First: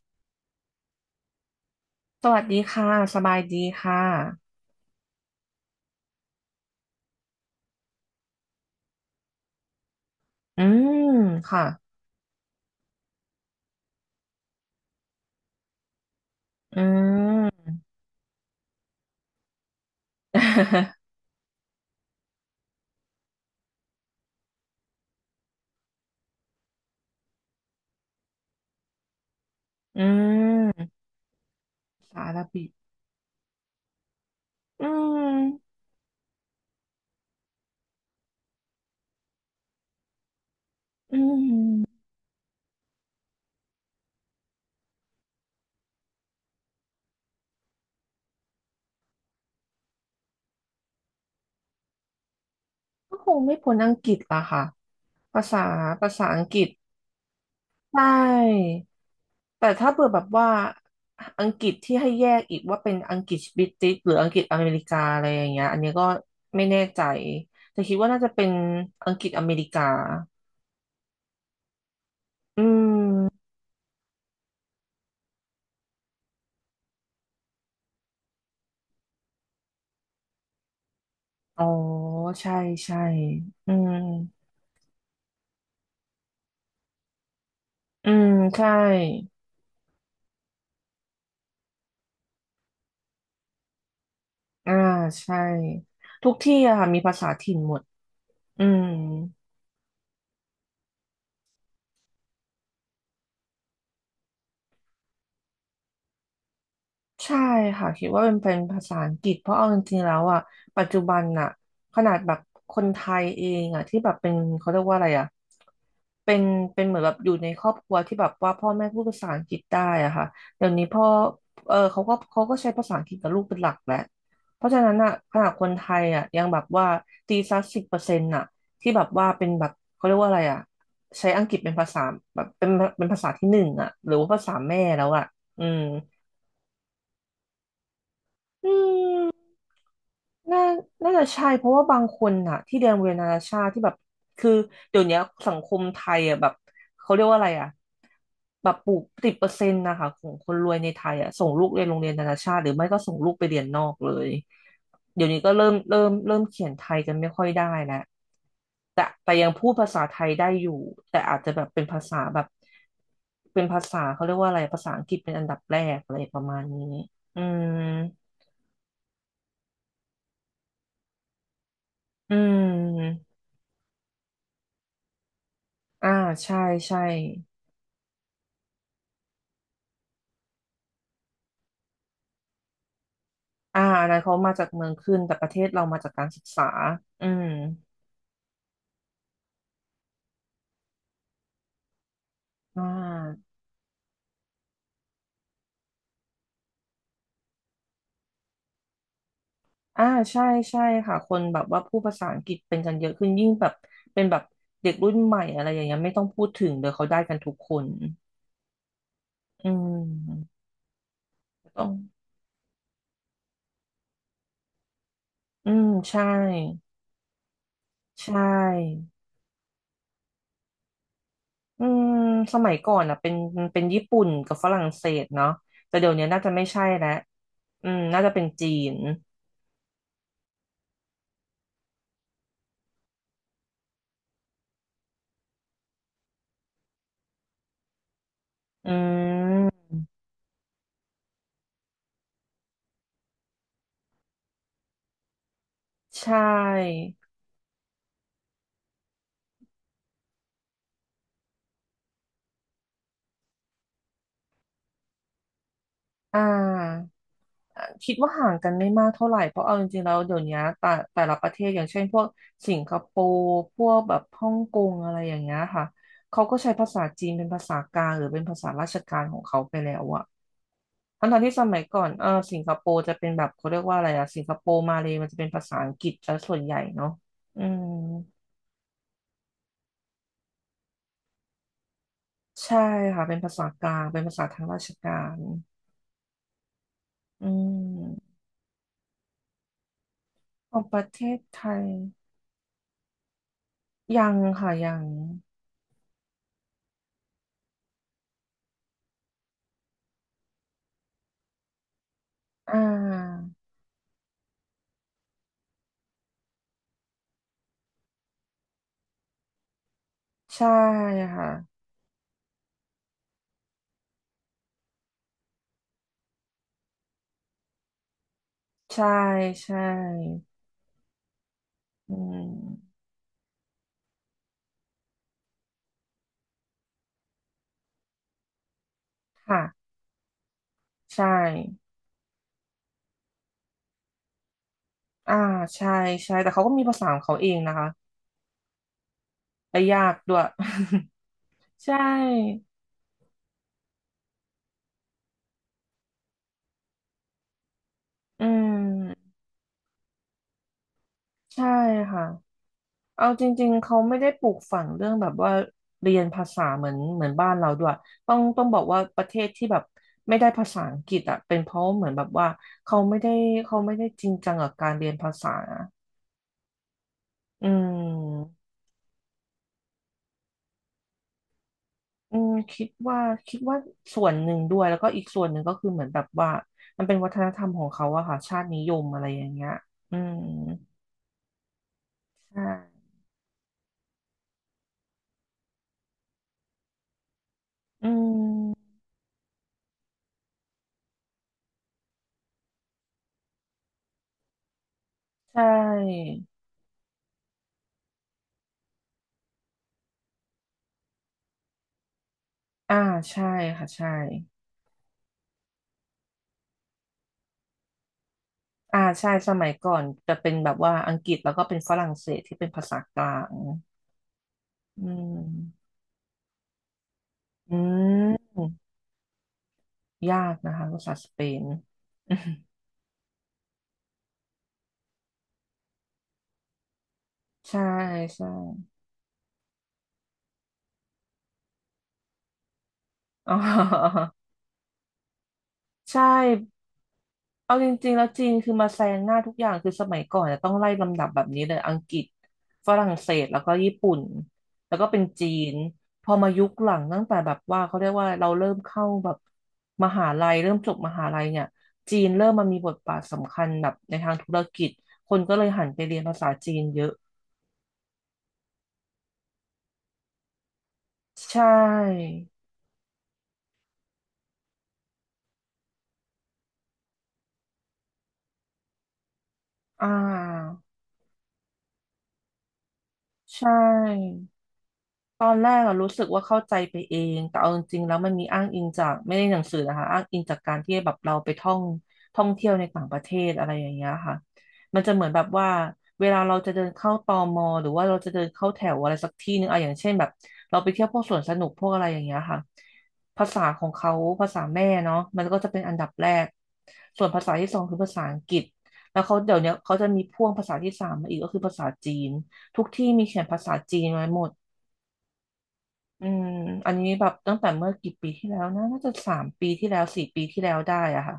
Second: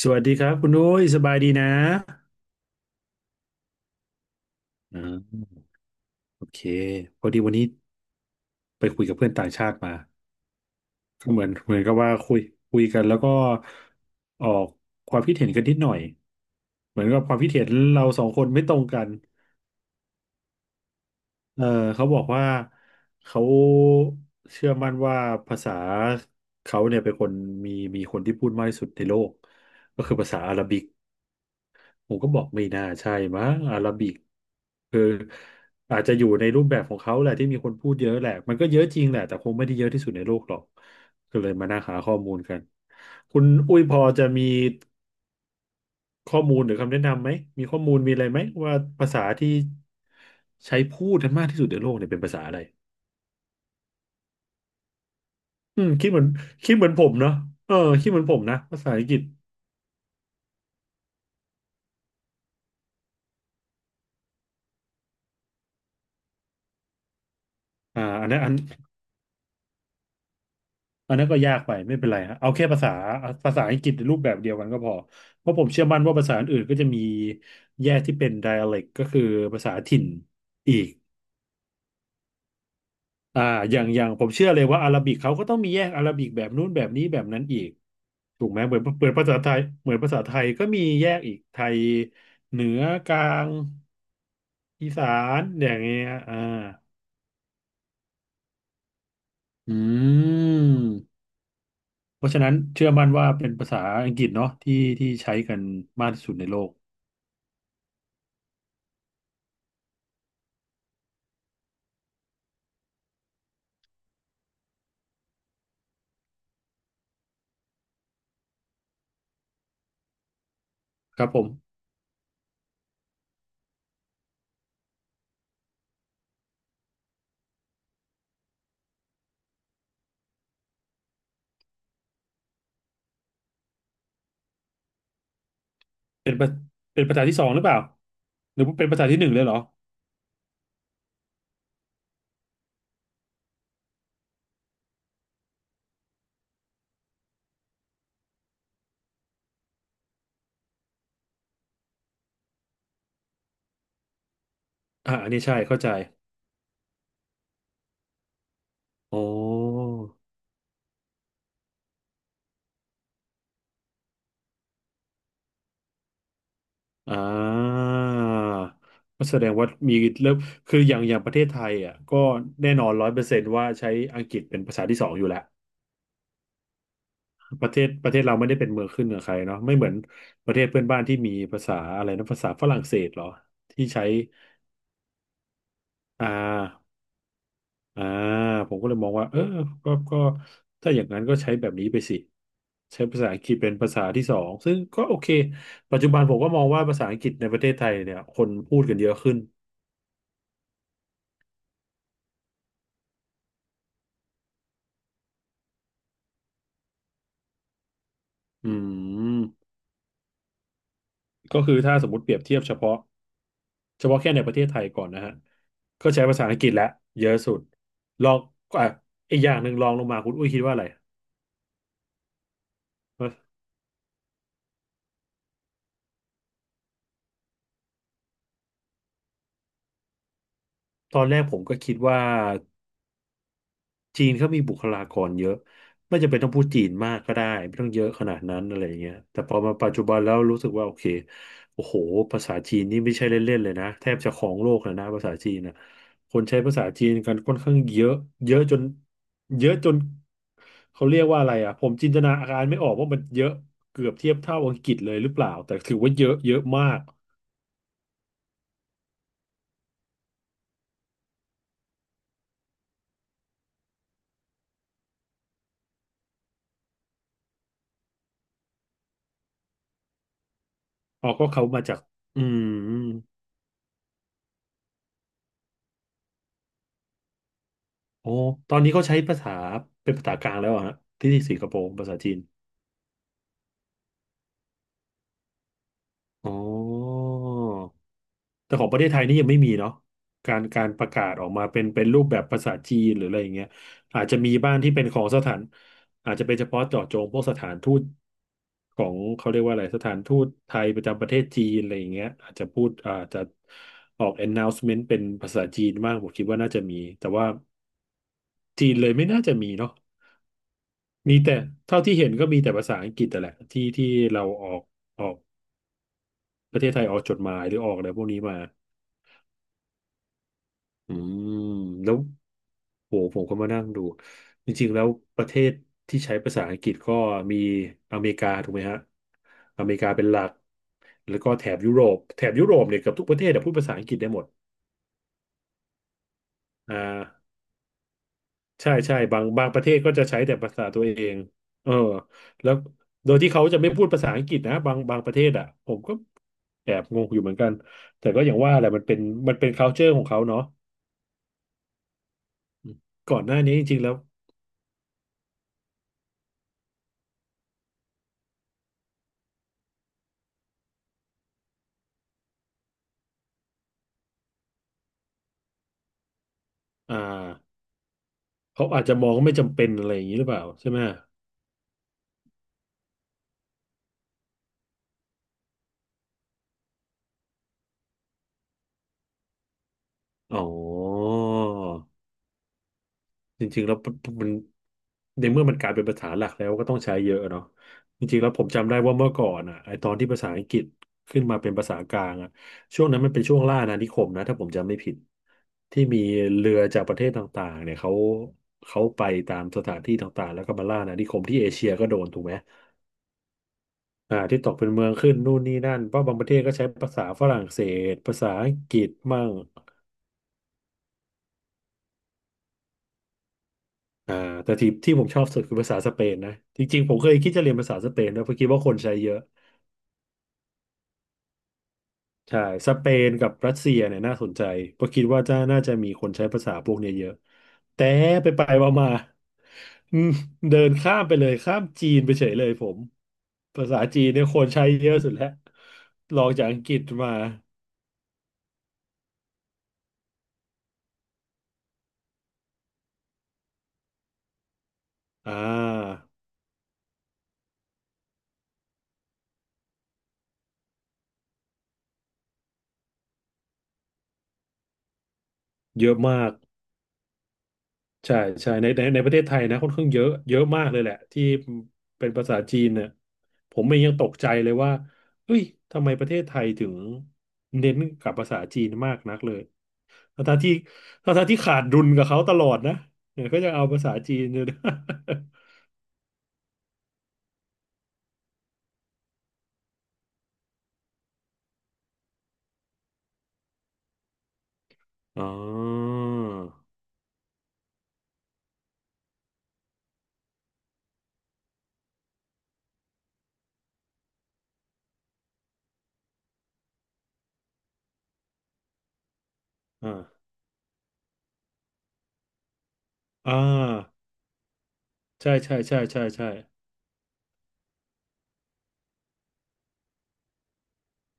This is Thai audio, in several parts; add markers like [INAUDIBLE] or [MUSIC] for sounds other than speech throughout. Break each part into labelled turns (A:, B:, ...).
A: สวัสดีครับคุณอุ้ยสบายดีนะ
B: สวัสดีค่ะสบายดีค่ะ
A: อ่าโอเคพอดีวันนี้ไปคุยกับเพื่อนต่างชาติมา
B: อืม
A: ก็เหมือน
B: ค่ะ
A: เหมือนกับว่าคุยคุยกันแล้วก็ออกความคิดเห็นกันนิดหน่อย
B: อื
A: เหมือนกับความคิดเห็
B: ม
A: นเราสองคนไม่ตรงกัน
B: [LAUGHS]
A: เออเขาบอกว่าเขาเชื่อมั่นว่าภาษาเขาเนี่ยเป็นคนมีมีคนที่พูดมากที่สุดในโลก
B: อื
A: ก็คือภาษาอาหรับิก
B: ม
A: ผ
B: ภา
A: ม
B: ษา
A: ก็
B: อาห
A: บ
B: รั
A: อกไม่
B: บิก
A: น่าใช่มั้งอาราบิก
B: อื
A: คือ
B: ม
A: อาจจะอยู่ในรูปแบบของเขาแหละที่มีคนพูดเยอะแหละมันก็เยอะจริงแหละแต่คงไม่ได้เยอะที่สุดในโลกหรอก
B: อื
A: ก็เลยมานั่งหา
B: ม
A: ข้อมูลกันคุณอุ้ยพอจะมีข้อมูลหรือคำแนะนำไหมมีข้อมูลมีอะไรไหมว่าภาษาที่ใช้พูดกันมากที่สุดในโลกเนี่ยเป็นภาษาอะไร
B: ก็คงไม่พ้นอังกฤษละค่ะภาษา
A: อืมคิ
B: ภา
A: ดเหมือ
B: ษา
A: น
B: อังกฤษ
A: คิดเหมือนผมเนาะเออ
B: ใช
A: คิดเหมือนผมนะ
B: ่
A: ภาษาอังกฤษ
B: แต่ถ้าเผื่อแบบว่าอังกฤษที่ให้แยกอีกว่าเป็นอังกฤษบริติชหรืออังกฤษอเมริกาอะไรอย่างเงี้ยอันนี้ก็ไม่แน่ใจแต่คิด
A: อ่า
B: ว่าน่า
A: อั
B: จะ
A: นนั้น
B: เป็
A: อั
B: น
A: น
B: อังกฤษอเมริกา
A: อันนั้นก็ยากไปไม่เป็นไรฮะเอา
B: อื
A: แค่ภาษา
B: ม
A: ภาษาอังกฤษในรูปแบบเดียวกันก็พอเพราะผมเชื่อมั่นว่าภาษาอื่นๆก็จะมีแยกที่เป็น dialect ก็คือภาษาถิ่นอีก
B: อ๋อใช่ ใช่
A: อ่า
B: อื
A: อย่าง
B: ม
A: อย่างผมเชื่อเลยว่าอาหรับิกเขาก็ต้องมีแยกอาหรับิกแบบนู้นแบบนี้แบบนั้นอีก
B: อืม
A: ถูกไหม
B: ใช่
A: เหมือนภาษาไทยเหมือนภาษาไทยก็มีแยกอีกไทยเหนือกลาง
B: อ่า
A: อีสา
B: ใช่
A: นอย่างเงี้ย
B: ทุก
A: อ่า
B: ที่อะค่ะมีภาษาถิ่นหมดอืม
A: อืมเพราะฉะนั้นเชื่อมั่นว่าเป็นภาษาอังกฤษเนาะที่ที่ใช้กันมากที่สุดในโลก
B: ใช่ค่ะคิดว่าเป็นภาษาอังกฤษเพราะเอาจริงๆแล้วอ่ะปัจจุบันอ่ะขนาดแบบคนไทยเองอ่ะที่แบบเป็นเขาเรียกว่าอะไรอ่ะเป็นเหมือนแบบอยู่ในครอบครัวที่แบบว่าพ่อแม่พูดภาษาอังกฤษได้อ่ะค่ะเดี๋ยวนี้พ่อ
A: ครับผม
B: เขาก็ใช้ภาษาอังกฤษกับลูกเป็นหลักแหละเพราะฉะนั้นอ่ะขนาดคนไทยอ่ะยังแบบว่าตีสัก10%อ่ะที่แบบว่าเป็นแบบเขาเรียกว่าอะไรอ่ะใช้อังกฤษเป็นภาษาแบบเป็นเป็นภาษาที่หนึ่งอ่ะหรือว่าภาษาแม่แล้วอ่ะอืม
A: เป็นประเป็นภาษาที่สองหรือเปล่าหรือเป็นภาษาที่หนึ่งเลยเหรอ
B: น่าน่าจะใช่เพราะว่าบางคนน่ะที่เรียนโรงเรียนนานาชาติที่แบบ คือเดี๋ยวเนี้ยสังคมไทยอ่ะแบบเขาเรียกว่าอะไรอ่ะแบบปลูกติดเปอร์เซ็นต์นะคะของคนรวยในไทยอ่ะส่งลูกเรียนโรงเรียนนานาชาติหรือไม่ก็ส่งลูกไปเรียนนอกเลย
A: อ่า
B: เดี๋ย
A: อั
B: ว
A: น
B: นี้
A: นี้
B: ก็
A: ใช่
B: เริ่ม
A: เข้าใจ
B: เริ่มเริ่มเขียนไทยกันไม่ค่อยได้แล้วแต่
A: โอ้
B: แต่ยังพูดภา
A: อ
B: ษาไทยได้อยู่แต่อาจจะแบบเป็นภาษาแบบเป็นภาษาเขาเรียกว่าอะไรภาษาอังกฤษเป็นอันดับแรกอะไรประมาณนี้
A: อ่
B: อืม
A: าก็แสดงว่ามีเริ่มคืออย่างประเทศไทยอ่ะก็
B: อื
A: แน่นอนร้อยเปอร์
B: ม
A: เซนต์ว่าใช้อังกฤษเป็นภาษาที่สองอยู่แล้ว
B: อ่าใช่ใช่
A: ประเทศเราไม่ได้เป็นเมืองขึ้นเหนือใครเนาะไม่เหมือนประเทศเพื่อนบ้านที่มีภาษาอะไรนะภาษาฝรั่งเศสเหรอ
B: อ่า
A: ที่ใช้
B: อันนั้นเขามาจากเมืองขึ้นแต่ประเทศเรามาจากกา
A: อ่า
B: รศึกษาอืม
A: อ่าผมก็เลยมองว่าเออก็ถ้าอย่างนั้นก็ใช้แบบนี้ไปสิ
B: อ่
A: ใช้ภาษาอังก
B: า
A: ฤษเป็นภาษาที่สองซึ่งก็โอเคปัจจุบันผมก็มองว่าภาษาอังกฤษในประเทศไทยเนี่ยคนพูดกันเยอะขึ้น
B: อ่าใช่ใช่ค่ะคนแบบว่าพูดภาษาอังกฤษเป็นกันเยอะขึ้นยิ่งแบบเป็นแบบเด็กรุ่นใหม่อะไรอย่างเงี้ยไม่ต้องพูดถึงเดี๋ยวเขาได้กันทุกคน
A: อืม
B: อืม
A: ก็คือ
B: ต้อง
A: ถ้าสมมติเปรียบเทียบเฉพาะแค่ในประเทศไทยก่อนนะฮะ
B: อืม
A: ก็
B: ใช่
A: ใช้ภาษาอังกฤษและเยอะสุด
B: ใช
A: ลองอ่ะ
B: ่
A: อีกอย่างหนึ่งลองลงมาคุณอุ้ยคิดว่าอะไร
B: อืมสมัยก่อนอ่ะเป็นญี่ปุ่นกับฝรั่งเศสเนาะแต่เดี๋ยวนี้น่าจะไม่ใช่แล้วอืมน่าจะเป็นจีน
A: ตอนแรกผมก็คิดว่า จีนเขามีบุคลากรเยอะไม่จำเป็นต้องพูดจีนมากก็ได้ไม่ต้องเยอะขนาดนั้นอะไร
B: อื
A: อย่างเงี้ยแต่พอมาปัจ
B: ม
A: จุบันแล้วรู้สึกว่าโอเคโอ้โหภาษาจีนนี่ไม่ใช่เล่นๆเลยนะแทบจะครองโลกเลยนะภาษาจีนนะค
B: ใช่
A: นใช้ภาษาจีนกันค่อนข้างเยอะเยอะจนเยอะจนเขาเรียกว่าอะไรอ่ะผมจินตนาการไม่ออกว่ามันเยอะเกือบเทียบเท่าอังกฤษเลยหรือเปล่าแต่ถือว่าเยอะ
B: อ่
A: เยอะมาก
B: าคิดว่าห่างกันไม่มากเท่าไหร่เพราะเอาจริงๆแล้วเดี๋ยวนี้แต่แต่ละประเทศอย่างเช่นพวกสิงคโปร์พวกแบบฮ่องกงอะไรอย่างเงี้ยค่ะเขาก็ใช้ภาษาจีนเป็นภาษากลางหรือเป็นภาษาราชการของเขาไปแล้วอะ
A: อ๋อ
B: ทั้งๆ
A: ก็
B: ที่ส
A: เขา
B: มั
A: มา
B: ย
A: จา
B: ก่
A: ก
B: อน
A: อื
B: สิงคโปร์
A: ม
B: จะเป็นแบบเขาเรียกว่าอะไรอะสิงคโปร์มาเลมันจะเป็นภาษาอังกฤษซะส่วนใหญ่เนาะอืม
A: โอ้ตอนนี้เขาใช้ภาษาเป็นภาษากลางแล้วอะฮะที่สิงคโปร์ภาษาจีน
B: ใช่ค่ะเป็นภาษากลางเป็นภาษาทางราชการ
A: อ๋อ
B: อืม
A: แต่ของประเทศไทยนี่ยังไม่มีเนาะการ
B: ของ
A: การ
B: ป
A: ป
B: ระ
A: ระ
B: เท
A: กาศ
B: ศ
A: ออก
B: ไท
A: มาเป็
B: ย
A: นเป็นรูปแบบภาษาจีนหรืออะไรอย่างเงี้ยอาจ
B: ยัง
A: จะมี
B: ค่ะ
A: บ้างที่
B: ยั
A: เป็
B: ง
A: นของสถานอาจจะเป็นเฉพาะเจาะจงพวกสถานทูตของเขาเรียกว่าอะไรสถานทูตไทยประจำประเทศจีนอะไรอย่างเงี้ยอาจจะ
B: อ่
A: พูดอาจจะ
B: า
A: ออก announcement เป็นภาษาจีนบ้างผมคิดว่าน่าจะมีแต่ว่าจีนเลยไม่น่าจะมีเนาะ
B: ใช่
A: มี
B: ค่ะ
A: แต่เท่าที่เห็นก็มีแต่ภาษาอังกฤษแต่แหละที่เราออกออกประเทศไทยออกจดหมายหรือออกอะไรพวกนี้มา
B: ใช่ใช่
A: อืมแล้
B: อื
A: ว
B: ม
A: โหผมก็มานั่งดูจริงๆแล้วประเทศที่ใช้ภาษาอังกฤษก็มีอเมริกาถูกไหมฮะ
B: ค่ะ
A: อเมริกาเป็นหลัก
B: ใช่
A: แล้วก็แถบยุโรปแถบยุโรปเนี่ยเกือบทุกประเทศอะพูดภาษาอังกฤษได้หมด
B: อ่าใช่ใช่แต่เขาก็มีภา
A: อ่า
B: ษาของเขาเองนะคะ
A: ใช่ใช่บางป
B: และ
A: ระเทศ
B: ยา
A: ก็
B: ก
A: จะ
B: ด้
A: ใช้
B: วย
A: แต่ภาษาตัวเอง
B: [LAUGHS] ใช
A: เออ
B: ่
A: แล้วโดยที่เขาจะไม่พูดภาษาอังกฤษนะบางประเทศอ่ะผมก็แอบงงอยู่เหมือนกันแต่ก็
B: อื
A: อย่างว่าแหละมันเป็น
B: ม
A: มันเป็น culture ของเขาเนาะ
B: ใช่ค่ะ
A: อืม
B: เอา
A: ก่อ
B: จ
A: นหน้า
B: ริง
A: นี้จ
B: ๆเขา
A: ริงๆแล้ว
B: ไม่ได้ปลูกฝังเรื่องแบบว่าเรียนภาษาเหมือนบ้านเราด้วยต้องบอกว่าประเทศที่แบบไม่ได้ภาษาอังกฤษอ่ะเป็นเพราะเหมือนแบบว่าเขาไม่ได้เขาไม่ได้จริงจังกับการเรียนภาษา
A: อ่า
B: อืม
A: เขาอาจจะมองว่าไม่จำเป็นอะไรอย่างนี้หรือเปล่าใช่ไหม
B: อืมคิดว่าส่วนหนึ่งด้วยแล้วก็อีกส่วนหนึ่งก็คือเหมือนแบบว่ามันเป็นวัฒนธรรมของเขาอะค่ะชาตินิยมอะไรอย่างเงี้ยอืม
A: อ๋อ
B: ใช่
A: จริงๆแล้วมันในเมื่อมันกลายเป็นภาษาหลักแล้วก็ต้องใช้เยอะเนาะ
B: อื
A: จริงๆแล้วผมจำได้
B: ม
A: ว่าเมื่อก่อนอ่ะไอตอนที่ภาษาอังกฤษขึ้นมาเป็นภาษากลางอ่ะช่วงนั้นมันเป็นช่วงล่าอาณานิคมนะถ้าผมจำไม่ผิด
B: ใช่
A: ที่มีเรือจากประเทศต่างๆเนี่ยเขาไปตามสถานที่ต่างๆแล้วก็มาล่าอาณานิคมที่เอเชียก็โดนถูกไหม
B: อ่าใช่ค่ะใช่
A: อ่าที่ตกเป็นเมืองขึ้นนู่นนี่นั่นเพราะบางประเทศก็ใช้ภาษาฝรั่งเศสภาษาอังก
B: อ่า
A: ฤษ
B: ใช่
A: มั่
B: ส
A: ง
B: มัยก่อนจะเป็นแบบว่าอังกฤษแล้วก็เป็นฝรั่งเศสที่เป็นภาษากลาง
A: อ่าแต่ที่
B: อื
A: ที่ผมช
B: ม
A: อบสุดคือภาษาสเปนนะจริงๆผมเคยคิดจะเรีย
B: อื
A: นภาษาสเปนนะเพ
B: ม
A: ราะคิดว่าคนใช้เยอะ
B: ยากนะคะภาษาสเปน
A: ใช่
B: [LAUGHS]
A: สเปนกับรัสเซียเนี่ยน่าสนใจเพราะคิดว่าจะน่าจะมีคนใช้ภาษาพวกเนี้ยเยอะ
B: ใช่
A: แต่
B: ใช่
A: ไปไปมามาอืมเดินข้ามไปเลยข้ามจีนไปเฉยเลยผม
B: อ๋
A: ภาษาจี
B: อ
A: นเนี่ยคนใช้เยอะสุดแล้ว
B: [LAUGHS] ใช่
A: รองจากอังกฤษมา
B: เอาจริงๆแล้วจีนคือมาแซงหน้าทุกอย่างคือสมัยก่อนเนี่ยต้องไล่ลำดับแบบนี้เลยอังกฤษฝรั่งเศสแล้วก็ญี่ปุ่นแล้วก็เป็นจี
A: อ่
B: น
A: า
B: พอมายุคหลังตั้งแต่แบบว่าเขาเรียกว่าเราเริ่มเข้าแบบมหาลัยเริ่มจบมหาลัยเนี่ยจีนเริ่มมามีบทบาทสำคัญแบบในทางธุรกิจคนก็เลยหันไป
A: เย
B: เรี
A: อะ
B: ยนภา
A: มา
B: ษา
A: ก
B: จีนเยอะ
A: ใช่ใช่ในประเทศไทยนะค่อนข้างเยอะเยอะมากเลยแหละที่
B: ใช่
A: เป็นภาษาจีนเนี่ยผมเองยังตกใจเลยว่าเอ้ยทำไมประเทศไทยถึงเน้นกับภาษาจีนมากนักเลย
B: อ่
A: ทั้งๆที่
B: า
A: ทั้งๆที่ขาดดุลกับเขาตลอดนะเนี่ยก็ยั
B: ใช่
A: งเอาภาษาจีนอยู่นะ [LAUGHS]
B: ตอนแรกอะรู้สึกว่าเข้าใจไปเองแต่เอาจริงๆแล้วมันมีอ้างอิงจากไม่ได้หนังสือนะคะอ้างอิงจากการที่แบบเราไปท่องเที่ยวในต่างประเทศอะไรอย่างเงี้ยค่ะมันจะเหมือนแบ
A: อ๋
B: บว่า
A: อ
B: เวลาเราจะเดินเข้าตมหรือว่าเราจะเดินเข้าแถวอะไรสักที่หนึ่งอะอย่างเช่นแบบเราไปเที่ยวพวกสวนสนุกพวกอะไรอย่างเงี้ยค่ะภาษาของเขาภาษาแม่เนาะมันก็จะเป็นอันดับแรก ส่วนภาษาที่สองคือภาษาอังกฤษแล้วเขาเดี๋ยวเนี้ยเขาจะมี
A: อ่า
B: พ่วงภาษาที่สามมาอีกก็คือภาษาจีนทุกที่มีเขียน
A: อ่า
B: ภาษาจีนไว้หมด
A: ใช่ใช่ใช่ใช่
B: อืม
A: ใช่
B: อันนี้แบบตั้งแต่เมื่อกี่ปีที่แล้วนะน่าจะ3 ปีที่แล้ว4 ปีที่แล้วได้อะค่ะ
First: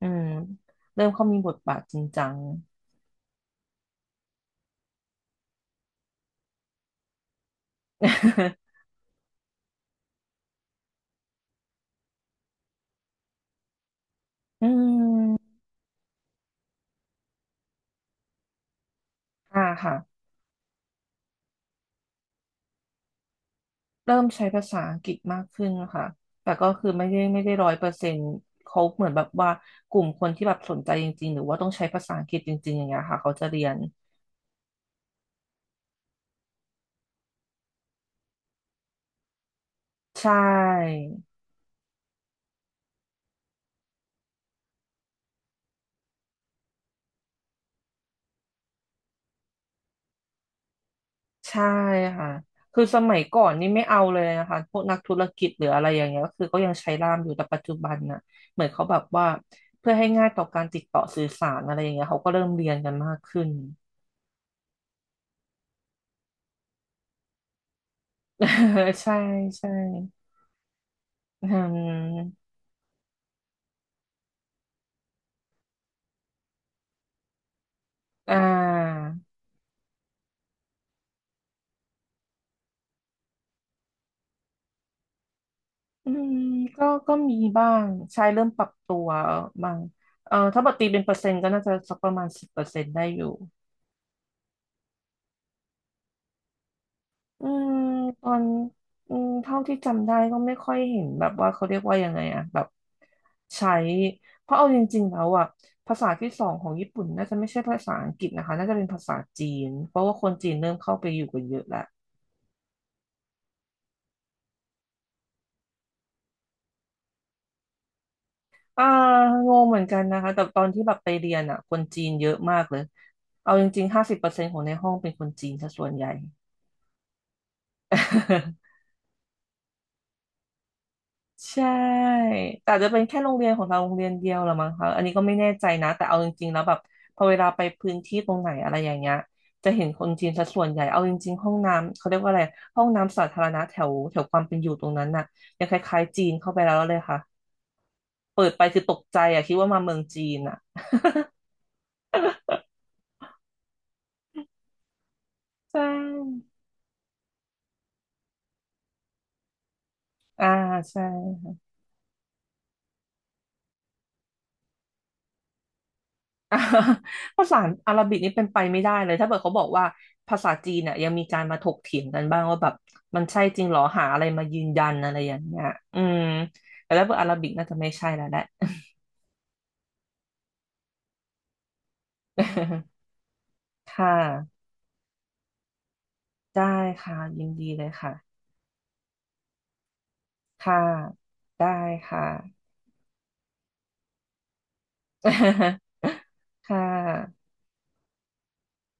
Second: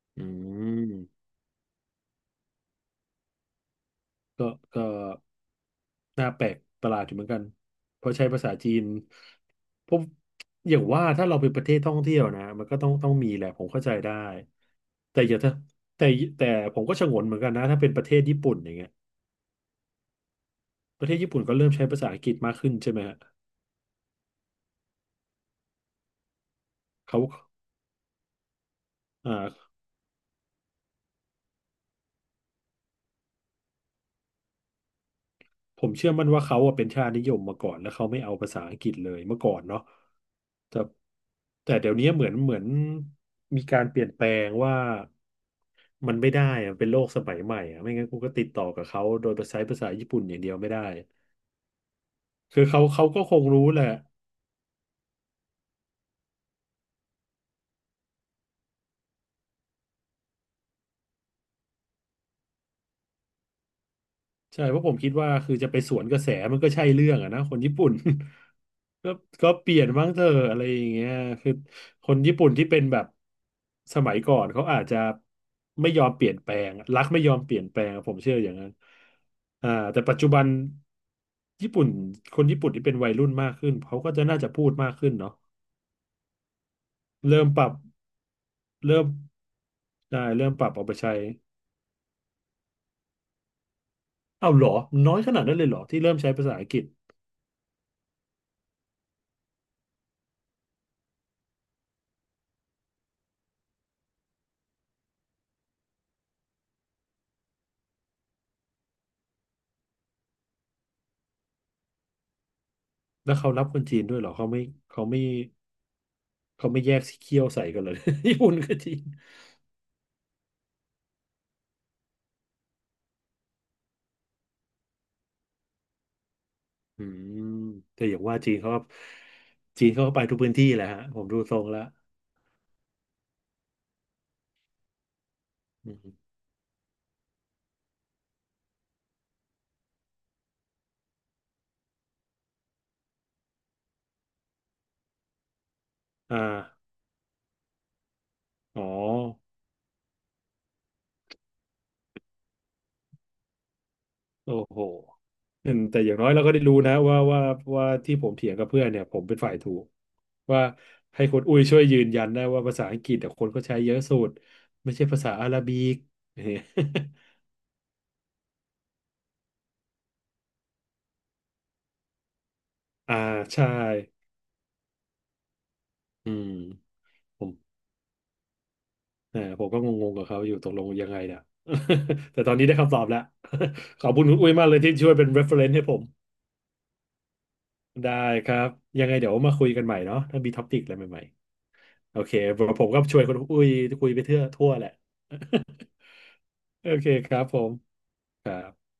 B: อืม
A: อื
B: เริ่
A: ม
B: มเขามีบทบาทจริงจัง
A: ก็ก็ น่าแปลกประหลาดอยู่เหมือนกันเพราะใช้ภาษา
B: [LAUGHS]
A: จีนพบอย่างว่าถ้าเราเป็นประเทศท่องเที่ยวนะมันก็ต้องมีแหละผมเข้าใจได้
B: อื
A: แต่อย่าถ้า
B: ม
A: แต่แต่ผมก็ฉงนเหมือนกันนะถ้าเป็นประเทศญี่ปุ่นอย่างเงี้ย
B: อ่าค่ะ
A: ประเทศญี่ปุ่นก็เริ่มใช้ภาษาอังกฤษมากขึ้นใช่ไหมฮะ
B: เริ่มใช้ภาษาอังกฤษมากขึ้นค่ะแต่ก็คือไม่
A: เขา
B: ได้ไม่ได้100%เขาเหมือนแบบว่า
A: อ่า
B: กลุ่มคนที่แบบสนใจจริงๆหรือว่าต้องใช้ภาษาอังกฤษจริงๆอย่างเงี้ยค่ะเขาจะเรียน
A: ผมเชื่อมั่นว่าเขาอะเป็นชาตินิยมมาก่อนแล้วเขาไม่เอาภาษาอังกฤษเลยเมื่อก่อนเนาะ
B: ใช่
A: แต่แต่เดี๋ยวนี้เหมือนมีการเปลี่ยนแปลงว่ามันไม่ได้อะเป็นโลกสมัยใหม่อะไม่งั้นกูก็ติดต่อกับเขาโดยใช้ภาษาญี่ปุ่นอย่างเดียวไม่ได้
B: ใช่ค่ะ
A: คือ
B: คื
A: เขา
B: อส
A: เขา
B: มัย
A: ก็ค
B: ก่อ
A: ง
B: นนี่
A: รู้แห
B: ไม่
A: ละ
B: เอาเลยนะคะพวกนักธุรกิจหรืออะไรอย่างเงี้ยก็คือก็ยังใช้ล่ามอยู่แต่ปัจจุบันน่ะเหมือนเขาแบบว่าเพื่อให้ง่ายต่อการติดต่อสื่อสารอะไรอย่างเงี้ยเขาก็เริ่มเรียนกันมากขึ้น
A: ใช่เพราะผมคิดว่าคือจะไปสวนกระแสมันก็ใช่เรื่องอะนะคนญี่ปุ่น
B: [LAUGHS]
A: [LAUGHS] ก็
B: ใช่
A: ก็เป
B: ใช่
A: ลี่ยนบ้างเถอะอะไรอย่างเงี้ย
B: อื
A: คือคนญี่
B: ม
A: ปุ่นที่เป็นแบบสมัยก่อนเขาอาจจะไม่ยอมเปลี่ยนแปลงรักไม่ยอมเปลี่ยนแปลงผม
B: อ่
A: เชื่ออย่างนั้น
B: า
A: อ่าแต่ปัจจุบันญี่ปุ่นคนญี่ปุ่นที่เป็นวัยรุ่นมากขึ้นเขาก็จะน่าจะพูดมากขึ้นเนาะ
B: อืมก็มี
A: เริ่มป
B: บ้า
A: รับ
B: งใช่เริ่มปรับตั
A: เริ่ม
B: วบ้าง
A: ได้เริ่มป
B: ถ้า
A: รั
B: บั
A: บ
B: ตรตี
A: เอาไป
B: เป็นเป
A: ใช้
B: อร์เซ็นต์ก็น่าจะสักประมาณสิบเปอร์เซ็นต์ได้อยู่
A: เอาเหรอน้อยขนาดนั้นเลยเหรอที่เริ่มใช้ภาษาอังกฤษ
B: อืมตอนเท่าที่จำได้ก็ไม่ค่อยเห็นแบบว่าเขาเรียกว่ายังไงอะแบบใช้เพราะเอาจริงๆแล้วอะภาษาที่สองของญี่ปุ่นน่าจะไม่ใช่ภาษาอังกฤษนะคะน่าจะเป็นภาษาจีนเพราะว่าคนจีนเริ่มเข้าไปอยู่กันเยอะแล้ว
A: แล้วเขารับคนจีนด้วยเหรอเขาไม่เขาไม่เขาไม่แยกสีเขี้ยวใส่กันเลย [LAUGHS] ญี่ปุ่นกับ
B: อ่า
A: จีน
B: งงเหมือนกันนะคะแต่ตอนที่แบบไปเรียนอะคนจีนเยอะมากเลยเอาจริงๆ50%ของในห้องเป็นคนจีนซะส่วนใหญ่
A: อืมแต่อย่างว่าจีน
B: [LAUGHS]
A: เขาก็จีนเขาก็ไปทุกพื้นที่แหละฮะผมดูทร
B: ใช่
A: งแล้ว
B: แต่อาจจะเป็นแค่โรงเรียนของเราโรงเรียนเดียวหรือมั้งคะอันนี้ก็ไม่แน่ใจนะ
A: อื
B: แต่
A: ม
B: เอาจริงๆแล้วแบบพอเวลาไปพื้นที่ตรงไหนอะไรอย่างเงี้ยจะเห็นคนจีนซะส่วนใหญ่เอาจริงๆห้องน้ำเขาเรียกว่าอะไรห้องน้ำสาธารณะแถวแถวความเป็นอยู่ตรงนั้นน่ะยังคล้ายๆจีน
A: อ่า
B: เข้าไปแล้วเลยค่ะเปิดไปคื
A: อ๋
B: อ
A: อ
B: ตกใจอะคิดว่ามาเมืองจีนอะ
A: โอ้โหอื
B: ใช
A: มแต่อย่างน้อยเรา
B: ่
A: ก็ได้รู้นะว่าที่ผมเถียงกับเพื่อนเนี่ยผมเป็นฝ่ายถูก
B: อ่า
A: ว่า
B: ใช่
A: ให้คนอุ้ยช่วยยืนยันได้ว่าภาษาอังกฤษแต่คนก็ใช้เยอะสุดไม่ใช่ภาษาอาหรับิก [LAUGHS]
B: [LAUGHS]
A: เนี่
B: อ่า
A: ย
B: ภาษาอาหรับิกนี่เป็นไปไม่ได้เลยถ้าเกิดเขาบอกว่าภาษาจีนเนี่ยยังมีการมาถกเถียงกันบ้างว่าแบบ
A: [LAUGHS] อ่า
B: มันใช่จริ
A: ใช่
B: งเหรอหาอะไรมายืนยันอะไรอย่างเงี้ยอืม
A: อืม
B: แต่ถ้าเกิดอาหรั
A: ผ
B: บิ
A: ม
B: กน่าจะไม่ใช่แล้วแหละ
A: เออผมก็งงๆกับเขาอยู่ตกลงยังไงเนี่ย [LAUGHS] แต่ตอนนี้ได้
B: [LAUGHS]
A: คำตอบแล้ว [LAUGHS] ข
B: ค่ะ
A: อบคุณคุณอุ้ยมากเลยที่ช่วยเป็น reference ให้ผม
B: ได้ค่ะยินดีเลย
A: ได้
B: ค่ะ
A: ครับยังไงเดี๋ยวมาคุยกันใหม่เนาะถ้ามีท็อ
B: ค่ะ
A: ปิกอะไรใหม่
B: ได้
A: ๆโอ
B: ค่ะ
A: เคผมก็ช่วยคุณอุ้ยคุยไปเทื่อทั่วแหละ [LAUGHS]
B: [LAUGHS] ค่
A: โอเคครั
B: ะ
A: บผมครับ